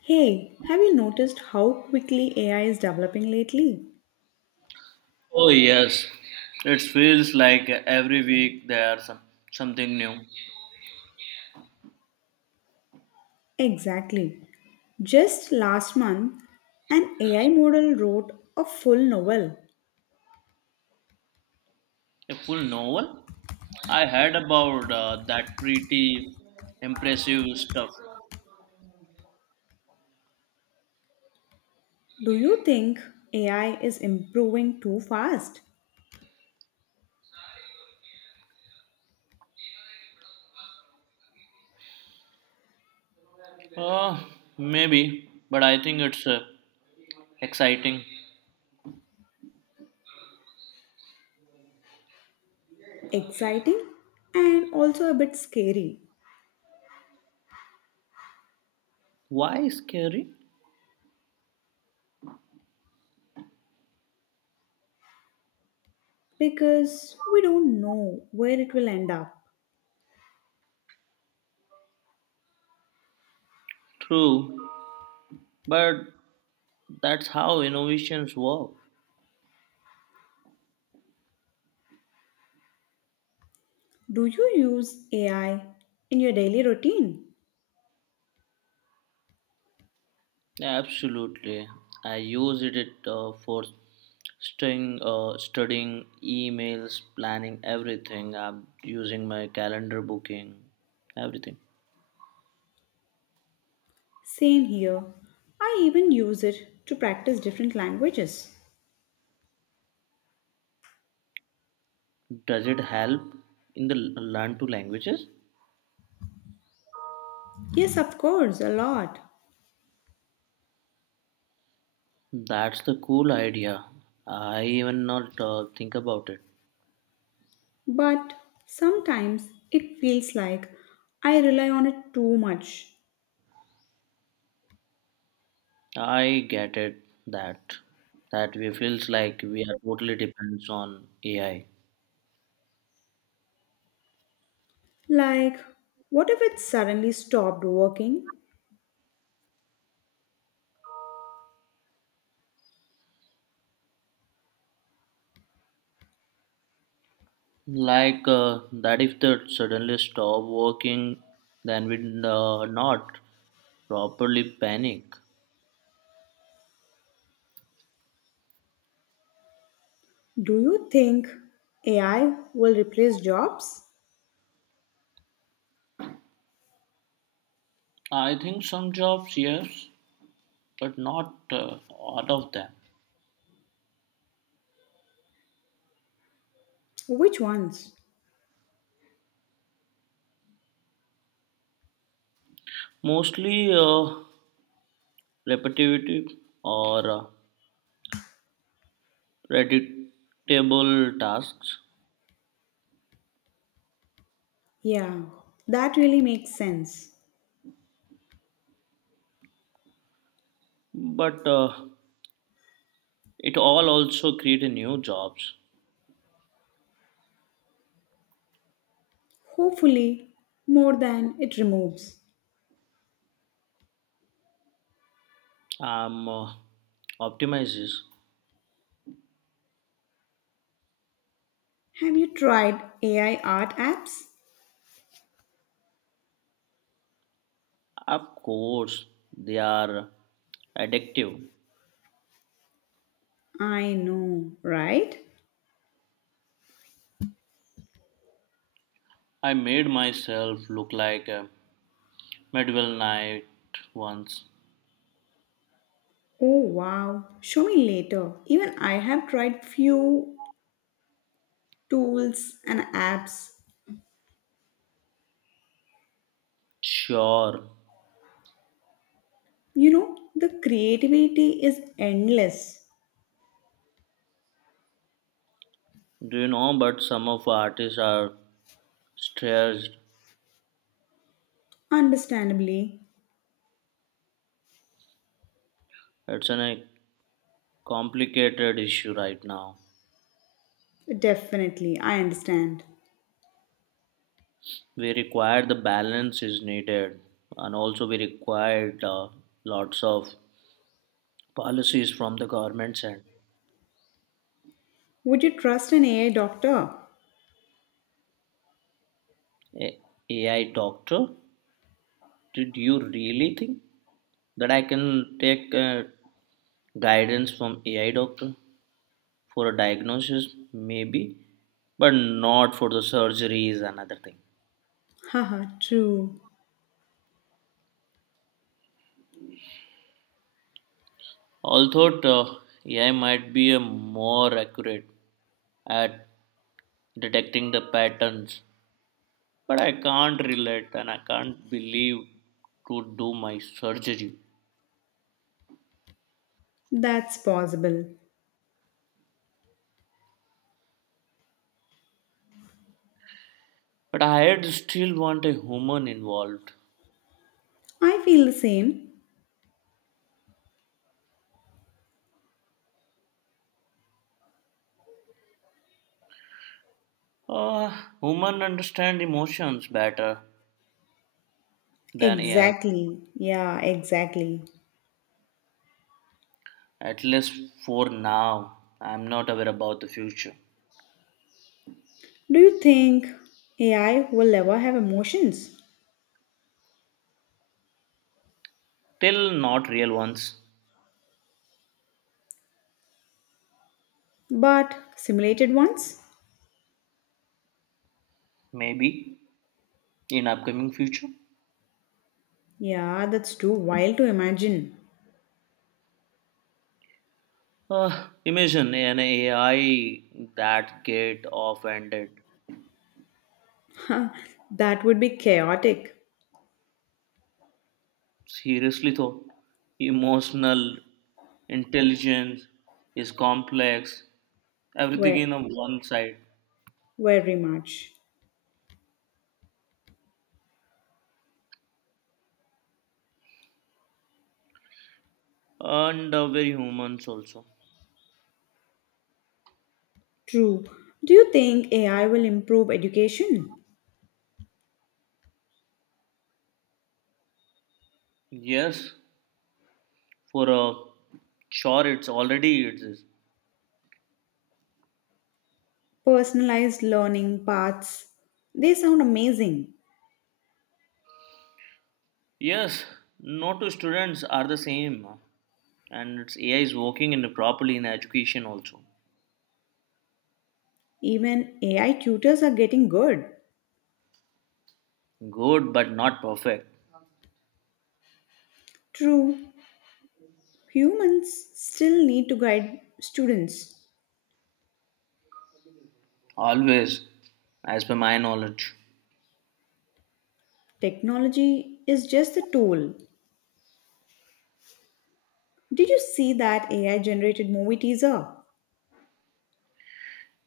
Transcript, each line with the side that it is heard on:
left: Hey, have you noticed how quickly AI is developing lately?
right: Oh yes, it feels like every week there's something new.
left: Exactly. Just last month, an AI model wrote a full novel.
right: A full novel? I heard about that pretty impressive stuff.
left: Do you think AI is improving too fast?
right: Uh, Maybe, but I think it's exciting.
left: Exciting and also a bit scary
right: Why scary?
left: because we don't know where it will end up.
right: True, but that's how innovations work.
left: Do you use AI in your daily routine?
right: Absolutely. I use it for staying, studying emails, planning everything. I'm using my calendar booking, everything.
left: Same here. I even use it to practice different languages.
right: Does it help in the learn two languages?
left: Yes, of course, a lot.
right: That's the cool idea. I even not think about it.
left: But sometimes it feels like I rely on it too much.
right: I get it that that we feels like we are totally depends on AI.
left: Like, what if it suddenly stopped working?
right: Like that if that suddenly stop working, then we not properly panic.
left: Do you think AI will replace jobs?
right: I think some jobs, yes, but not all of them.
left: Which ones?
right: Mostly repetitive or predictable tasks,
left: Yeah, that really makes sense.
right: but it all also create a new jobs.
left: Hopefully, more than it removes.
right: Um, uh, Optimizes,
left: Have you tried AI art apps?
right: of course, they are addictive.
left: I know, right?
right: I made myself look like a medieval knight once.
left: Oh wow, show me later. Even I have tried few tools and apps.
right: Sure.
left: You know, the creativity is endless.
right: Do you know, but some of artists are stressed.
left: Understandably,
right: It's a complicated issue right now.
left: definitely, I understand.
right: We require the balance is needed, and also we require lots of policies from the governments and
left: Would you trust an AI doctor?
right: A- AI doctor. Did you really think that I can take guidance from AI doctor for a diagnosis? Maybe, but not for the surgeries and other thing.
left: Haha, true.
right: Although AI might be a more accurate at detecting the patterns. But I can't relate and I can't believe to do my surgery.
left: That's possible.
right: But I had still want a human involved.
left: I feel the same.
right: Uh, Human understand emotions better than AI.
left: Exactly. Yeah, exactly.
right: At least for now. I'm not aware about the future.
left: Do you think AI will ever have emotions,
right: Till not real ones.
left: but simulated ones?
right: Maybe in upcoming future.
left: Yeah, that's too wild to imagine.
right: Imagine an AI that get off-ended.
left: Huh, that would be chaotic.
right: Seriously though, emotional intelligence is complex, everything
left: Ve-
right: in a one side,
left: Very much.
right: and very humans also.
left: True. Do you think AI will improve education?
right: Yes, for a sure, it's already it is.
left: Personalized learning paths. They sound amazing.
right: Yes, no two students are the same, and it's AI is working in properly in education also.
left: Even AI tutors are getting good.
right: Good, but not perfect.
left: True. Humans still need to guide students.
right: Always, as per my knowledge.
left: Technology is just a tool. Did you see that AI generated movie teaser?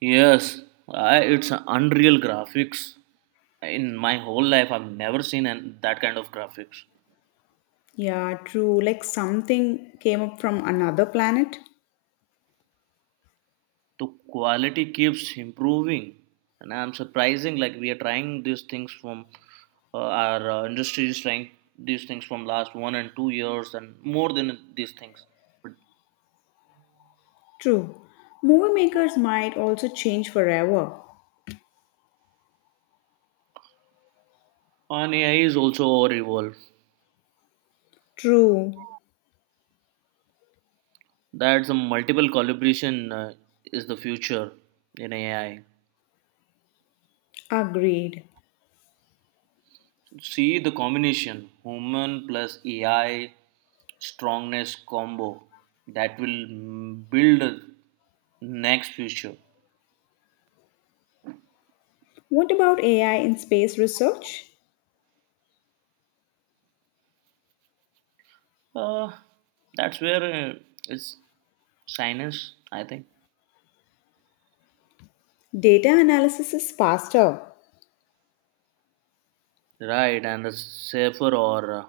right: Yes, it's unreal graphics. In my whole life, I've never seen that kind of graphics.
left: Yeah, true. Like something came up from another planet.
right: The quality keeps improving, and I'm surprising. Like we are trying these things from our industry is trying these things from last 1 and 2 years and more than these things. But
left: True. Movie makers might also change forever.
right: on AI is also our evolve.
left: True.
right: That's a multiple collaboration is the future in AI.
left: Agreed.
right: See the combination human plus AI strongness combo that will build next future.
left: What about AI in space research?
right: Uh, that's where uh, it's science, I think.
left: Data analysis is faster.
right: Right, and the safer or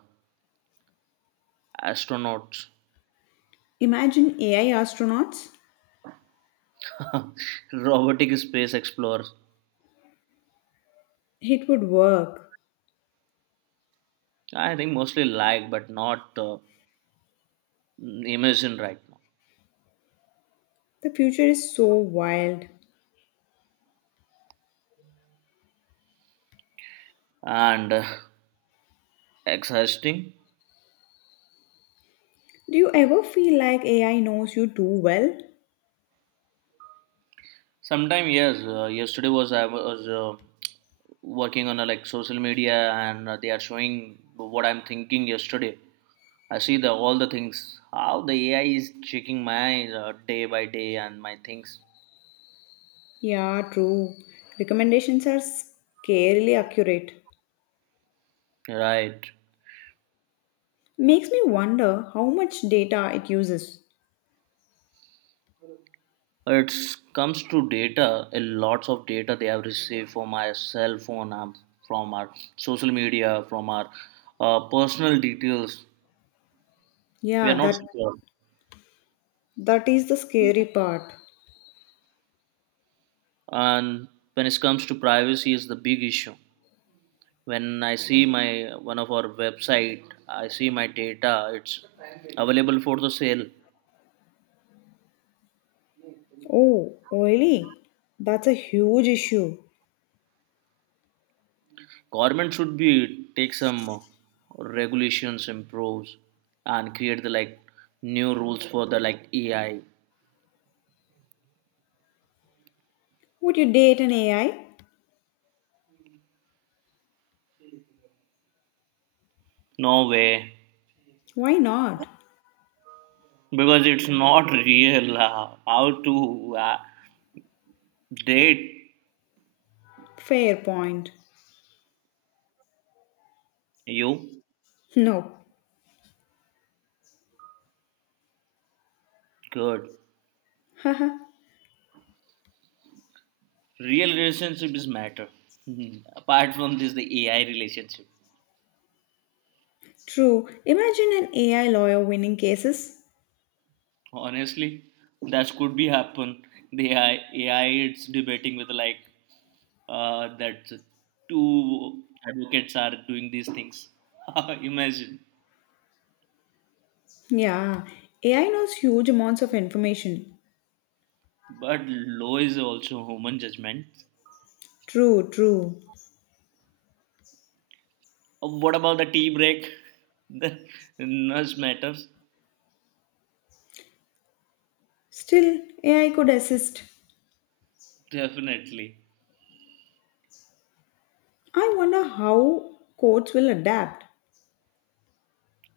right: astronauts,
left: Imagine AI astronauts.
right: robotic space explorers.
left: It would work.
right: I think mostly like, but not imagine right now.
left: The future is so wild.
right: And exhausting.
left: Do you ever feel like AI knows you too well?
right: Sometime yes. Yesterday was I was working on like social media and they are showing what I'm thinking yesterday. I see the all the things how the AI is checking my day by day and my things.
left: Yeah, true. Recommendations are scarily accurate.
right: Right,
left: Makes me wonder how much data it uses.
right: it comes to data a lots of data they have received from our cell phone, from our social media, from our personal details. We are
left: Yeah,
right: not
left: that
right: secure,
left: that is the scary part.
right: and when it comes to privacy is the big issue. When I see my one of our website, I see my data, it's available for the sale.
left: Oh, really? That's a huge issue.
right: Government should be take some regulations improves and create the like new rules for the like AI.
left: Would you date an AI?
right: No way,
left: Why not?
right: because it's not real. How to Date
left: Fair point.
right: you
left: No.
right: good.
left: Haha.
right: Real relationship is matter. Apart from this the AI relationship.
left: True. Imagine an AI lawyer winning cases.
right: Honestly, that could be happen. The AI, it's debating with like that two advocates are doing these things. Imagine.
left: Yeah, AI knows huge amounts of information.
right: But law is also human judgment.
left: True, true.
right: What about the tea break? The nurse matters.
left: Still, AI could assist.
right: Definitely.
left: I wonder how courts will adapt.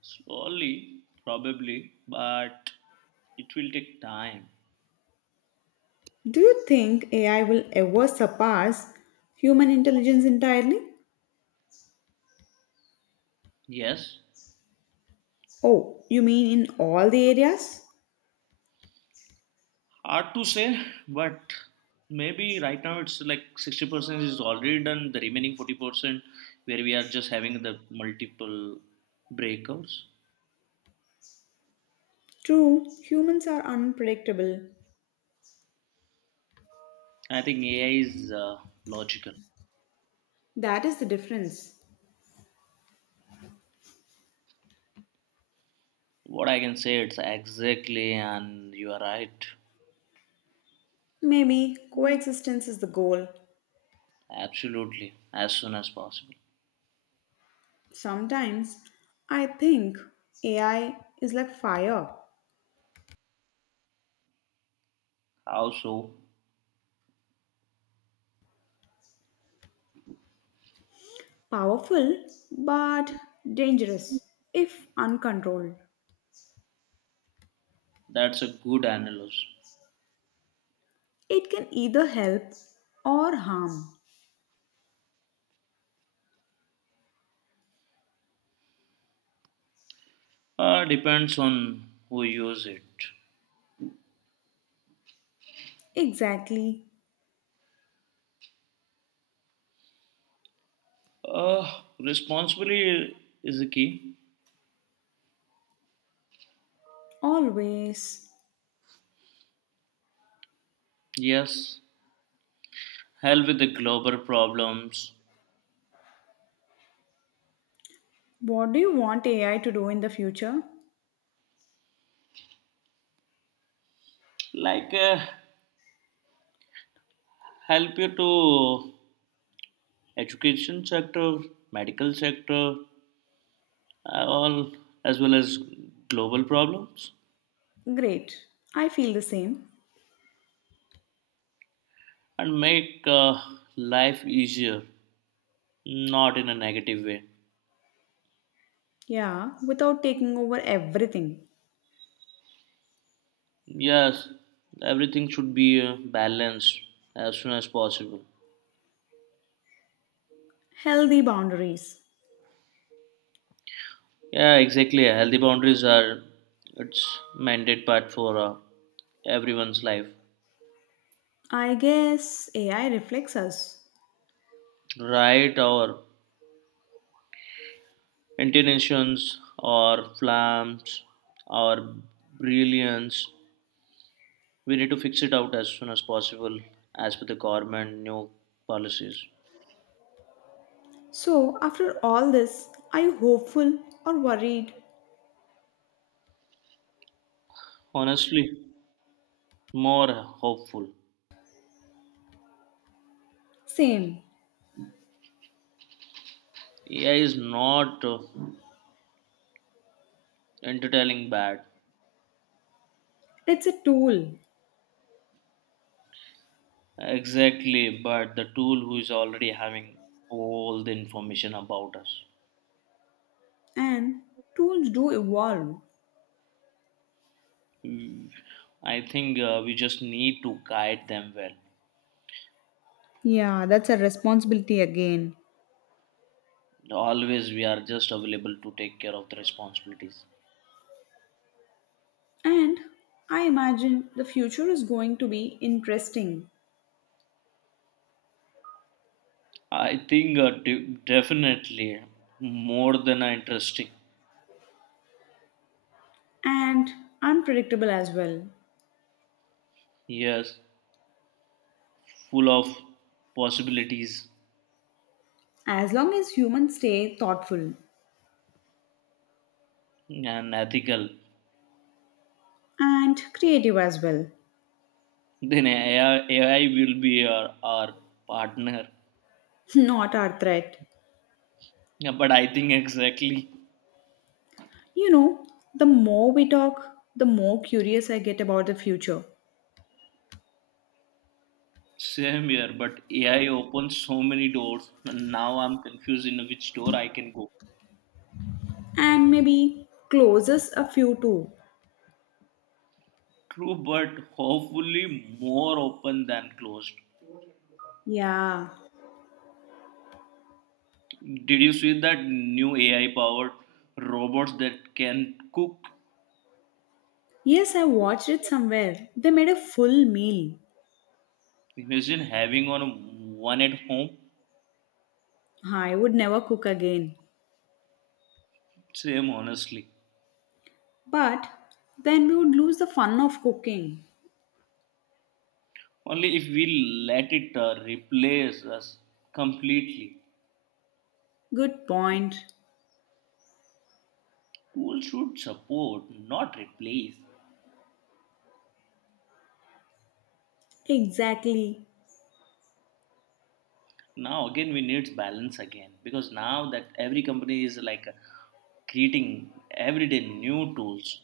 right: Slowly, probably, but it will take time.
left: Do you think AI will ever surpass human intelligence entirely?
right: Yes,
left: Oh, you mean in all the areas?
right: hard to say, but maybe right now it's like 60% is already done. The remaining 40% where we are just having the multiple breakouts.
left: True, humans are unpredictable.
right: I think AI is logical.
left: That is the difference.
right: What I can say, it's exactly, and you are right.
left: Maybe coexistence is the goal.
right: Absolutely, as soon as possible.
left: Sometimes I think AI is like fire,
right: How so?
left: powerful but dangerous if uncontrolled.
right: That's a good analysis.
left: It can either help or harm.
right: Depends on who use it.
left: Exactly,
right: Responsibility is the key.
left: always.
right: Yes, help with the global problems
left: What do you want AI to do in the future?
right: like help you to education sector, medical sector, all, as well as global problems,
left: Great. I feel the same.
right: and make life easier, not in a negative way.
left: Yeah, without taking over everything.
right: Yes, everything should be balanced as soon as possible.
left: Healthy boundaries.
right: Yeah, exactly, healthy boundaries are it's mandate part for everyone's life.
left: I guess AI reflects us.
right: Right, or intonations or flams or brilliance. We need to fix it out as soon as possible, as per the government new policies.
left: So, after all this, are you hopeful or worried?
right: Honestly, more hopeful.
left: Same.
right: AI is not entertaining bad.
left: It's a tool,
right: Exactly, but the tool who is already having all the information about us.
left: and tools do evolve.
right: Mm, I think we just need to guide them well.
left: Yeah, that's a responsibility again.
right: Always, we are just available to take care of the responsibilities.
left: And I imagine the future is going to be interesting
right: I think definitely more than interesting.
left: and unpredictable as well,
right: Yes, full of possibilities
left: as long as humans stay thoughtful
right: and ethical.
left: and creative as well,
right: Then AI will be our partner.
left: not our threat.
right: Yeah, but I think exactly
left: You know, the more we talk, the more curious I get about the future.
right: same here. But AI opens so many doors, and now I'm confused in which door I can go.
left: And maybe closes a few too.
right: True, but hopefully more open than closed.
left: Yeah.
right: Did you see that new AI powered robots that can cook?
left: Yes, I watched it somewhere. They made a full meal.
right: Imagine having on one at home.
left: I would never cook again.
right: Same, honestly.
left: But then we would lose the fun of cooking.
right: Only if we let it replace us completely.
left: Good point.
right: Tools should support, not replace.
left: Exactly.
right: Now again, we need balance again because now that every company is like creating everyday new tools.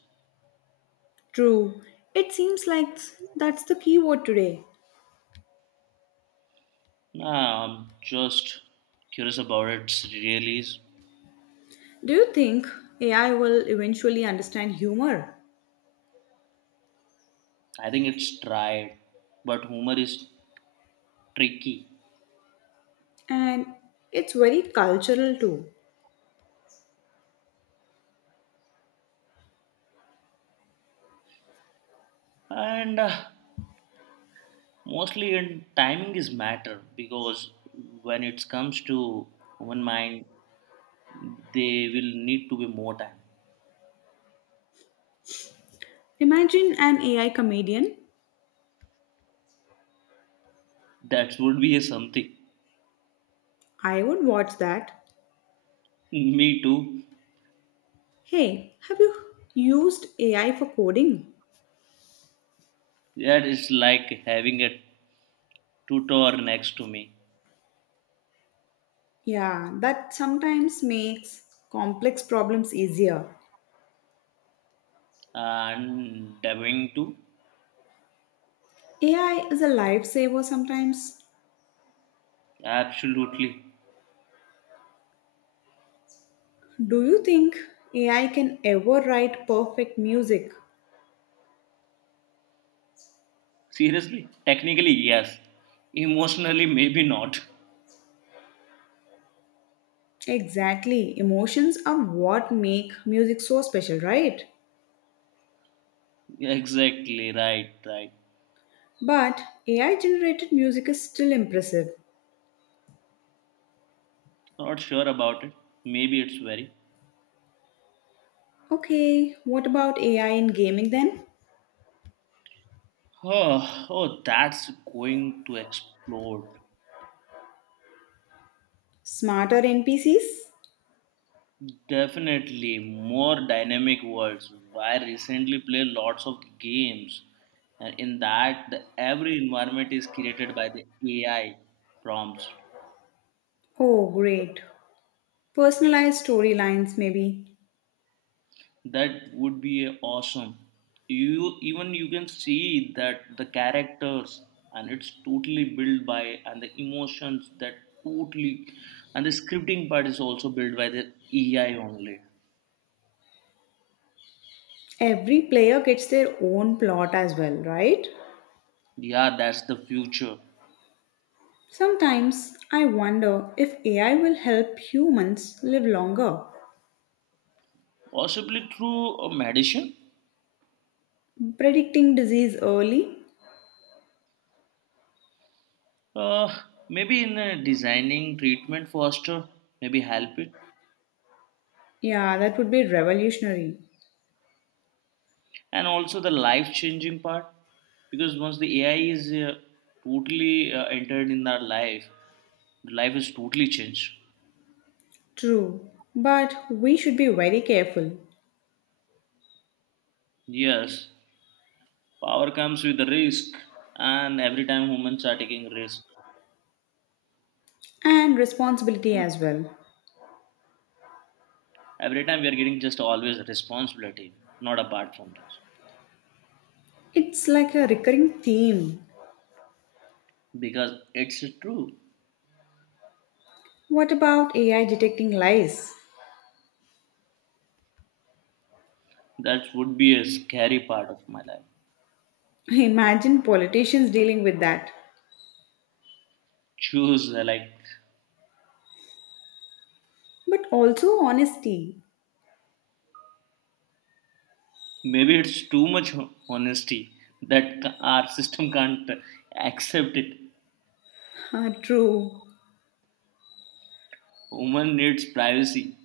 left: True. It seems like that's the keyword today.
right: Nah, I'm just curious about its release.
left: Do you think AI will eventually understand humor?
right: I think it's tried, but humor is tricky.
left: And it's very cultural too.
right: And mostly and timing is matter because when it comes to human mind they will need to be more time.
left: Imagine an AI comedian.
right: That would be a something.
left: I would watch that.
right: Me too.
left: Hey, have you used AI for coding?
right: That is like having a tutor next to me
left: Yeah, that sometimes makes complex problems easier.
right: and going too.
left: AI is a lifesaver sometimes.
right: Absolutely.
left: Do you think AI can ever write perfect music?
right: Seriously, technically yes, emotionally maybe not.
left: Exactly. Emotions are what make music so special, right?
right: Exactly, right.
left: But AI generated music is still impressive.
right: Not sure about it, maybe it's very.
left: Okay, what about AI in gaming then?
right: Oh, oh, that's going to explode.
left: Smarter NPCs?
right: Definitely more dynamic worlds. I recently play lots of games, and in that, the, every environment is created by the AI prompts.
left: Oh, great. Personalized storylines, maybe.
right: That would be awesome. You even you can see that the characters, and it's totally built by, and the emotions that totally, and the scripting part is also built by the AI only.
left: Every player gets their own plot as well, right?
right: Yeah, that's the future.
left: Sometimes I wonder if AI will help humans live longer.
right: Possibly through a medicine.
left: Predicting disease early?
right: Uh, Maybe in designing treatment faster, maybe help it.
left: Yeah, that would be revolutionary.
right: And also the life changing part. Because once the AI is totally entered in our life, life is totally changed.
left: True, but we should be very careful
right: Yes, power comes with the risk. And every time humans are taking risk,
left: and responsibility as well.
right: every time we are getting just always responsibility, not apart from this.
left: It's like a recurring theme.
right: Because it's true.
left: What about AI detecting lies?
right: That would be a scary part of my life.
left: Imagine politicians dealing with that.
right: Choose like
left: But also honesty.
right: maybe it's too much honesty that our system can't accept it.
left: Ah, true.
right: Woman needs privacy,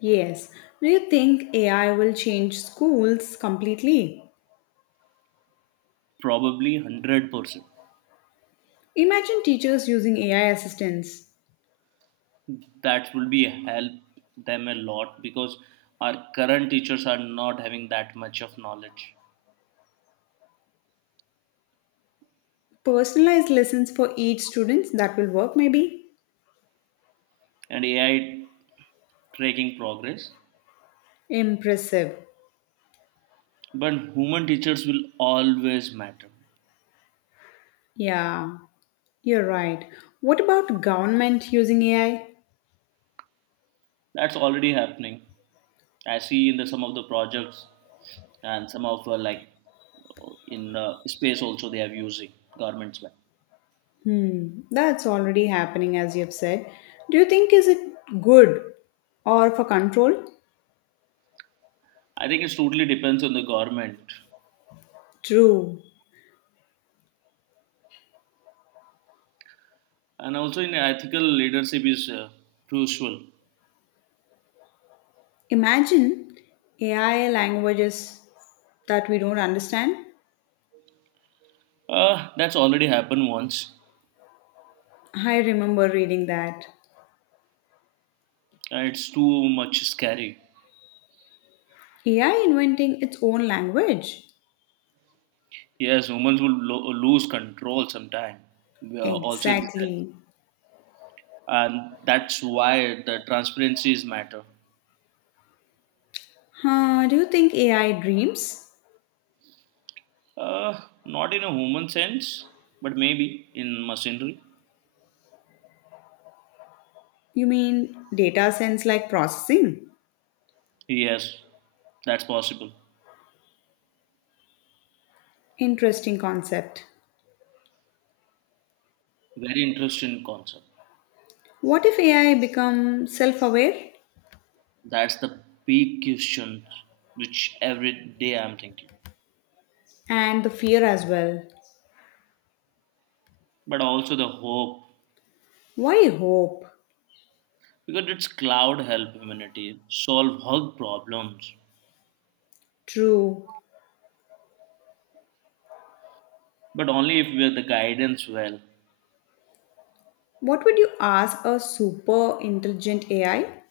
left: Yes. Do you think AI will change schools completely?
right: probably 100%.
left: Imagine teachers using AI assistants.
right: That will be help them a lot because our current teachers are not having that much of knowledge,
left: Personalized lessons for each student that will work maybe?
right: and AI tracking progress.
left: Impressive.
right: But human teachers will always matter.
left: Yeah, you're right. What about government using AI?
right: That's already happening. I see in the some of the projects and some of like in space also they are using governments well.
left: Hmm, that's already happening as you've said. Do you think is it good or for control?
right: I think it totally depends on the government
left: True.
right: and also in ethical leadership is crucial.
left: Imagine AI languages that we don't understand.
right: That's already happened once.
left: I remember reading that.
right: It's too much scary.
left: AI inventing its own language.
right: Yes, humans will lose control sometime. We are also,
left: Exactly.
right: and that's why the transparency is matter.
left: Huh, do you think AI dreams?
right: Not in a human sense, but maybe in machinery.
left: You mean data sense like processing?
right: Yes, that's possible.
left: Interesting concept.
right: Very interesting concept.
left: What if AI become self-aware
right: That's the big question which every day I'm thinking.
left: and the fear as well?
right: But also the hope,
left: Why hope?
right: because it's cloud help humanity solve hug problems,
left: True.
right: but only if we're the guidance well.
left: What would you ask a super intelligent AI?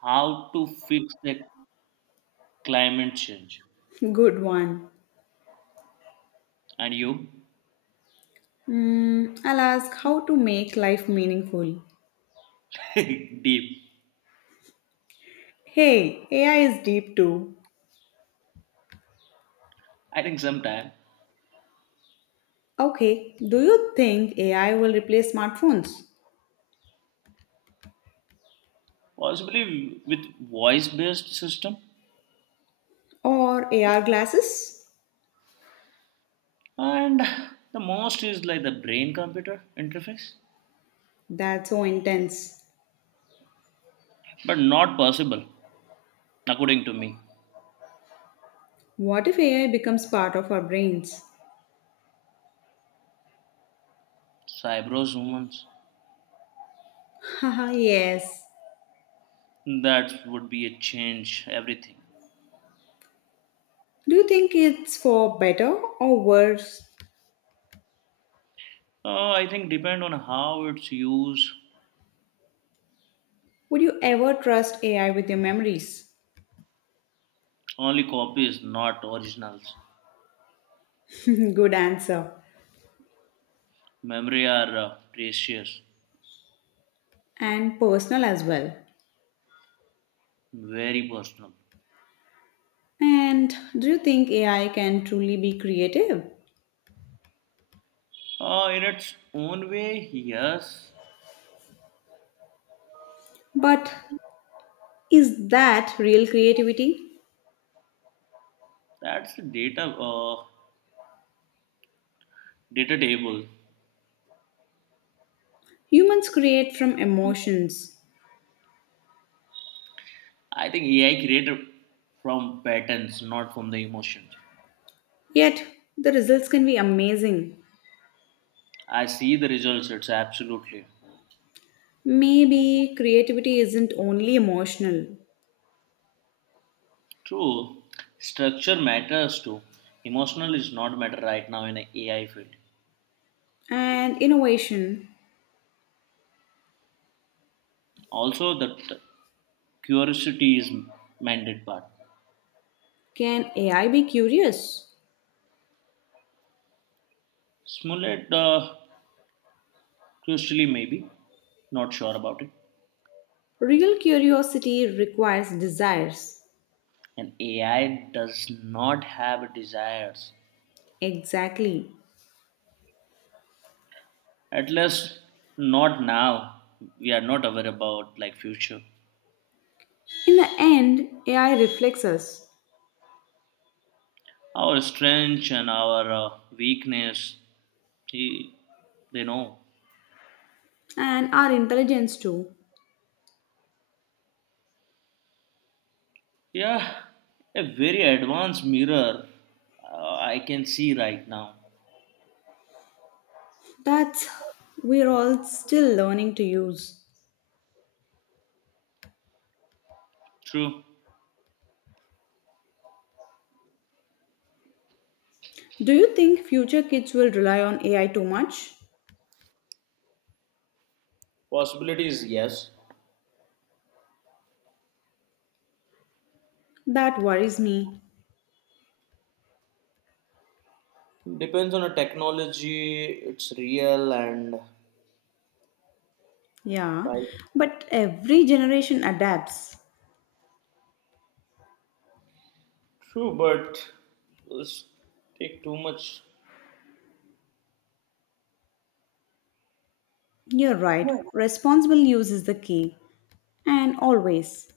right: How to fix the climate change?
left: Good one.
right: And you,
left: Hmm, I'll ask how to make life meaningful.
right: deep.
left: Hey, AI is deep too.
right: I think sometime
left: Okay, do you think AI will replace smartphones
right: possibly with voice-based system,
left: or AR glasses?
right: and the most is like the brain-computer interface,
left: That's so intense.
right: but not possible according to me.
left: What if AI becomes part of our brains?
right: Cybrose humans?
left: Haha, yes.
right: That would be a change everything.
left: Do you think it's for better or worse?
right: I think depend on how it's used.
left: Would you ever trust AI with your memories?
right: Only copies, not originals.
left: Good answer.
right: Memory are precious,
left: And personal as well.
right: very personal.
left: And do you think AI can truly be creative?
right: In its own way, yes.
left: But is that real creativity?
right: That's the data data table.
left: Humans create from emotions,
right: I think AI created from patterns, not from the emotions.
left: yet the results can be amazing.
right: I see the results. It's absolutely.
left: Maybe creativity isn't only emotional.
right: True, structure matters too. Emotional is not matter right now in an a AI field.
left: And innovation,
right: Also, the curiosity is mandate part.
left: can AI be curious?
right: Smollett, crucially maybe, not sure about it.
left: Real curiosity requires desires.
right: And AI does not have desires.
left: Exactly.
right: At least, not now. We are not aware about like future.
left: In the end, AI reflects us.
right: Our strength and our weakness, he, they know.
left: And our intelligence too.
right: Yeah, a very advanced mirror I can see right now.
left: That's we're all still learning to use.
right: True.
left: Do you think future kids will rely on AI too much?
right: Possibilities, yes.
left: That worries me.
right: Depends on the technology, it's real and
left: Yeah,
right: price.
left: but every generation adapts.
right: True, but let's take too much.
left: You're right, responsible use is the key, and always.